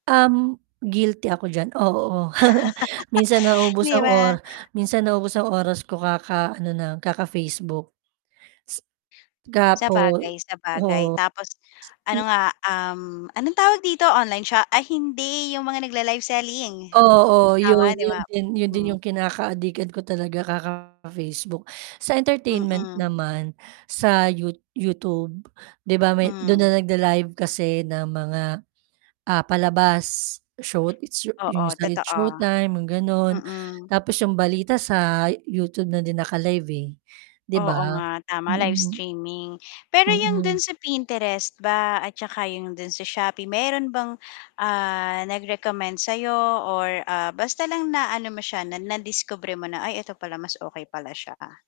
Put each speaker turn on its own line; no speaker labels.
Uhm, guilty ako diyan, oo, minsan nau-ubos
'Di
ang
ba?
ora minsan nau-ubos ang oras ko ka ka-ano na kaka-Facebook. Gapo oo s
Sabagay, sabagay tapos
m
ano nga, uhm, anong tawag dito online shop, ay hindi yung mga nagla-live selling,
Oo
tama,
'yon,
'di
'yon
ba?
din 'yon din 'yong
Hmm.
kinaka-adikan ko talaga kaka-Facebook, sa entertainment
Mm.
naman sa yuo YouTube, 'di ba may do'n na
Mhm.
nag-la-live kasi ng mga, ah, palabas show it's
Oo,
it's
totoo,
showtime mga ganun,
mm.
tapos 'yong balita sa YouTube na din naka-live, eh, 'di
Oo
ba.
nga, tama, live
Mm.
streaming, pero yung dun
Mm.
sa Pinterest ba at 'tsaka yung dun sa Shopee, meron bang, ah, nag-recommend sayo or, ah, basta lang na-ano mo siya, na nadiskubre mo na, ay eto pala mas okay pala siya.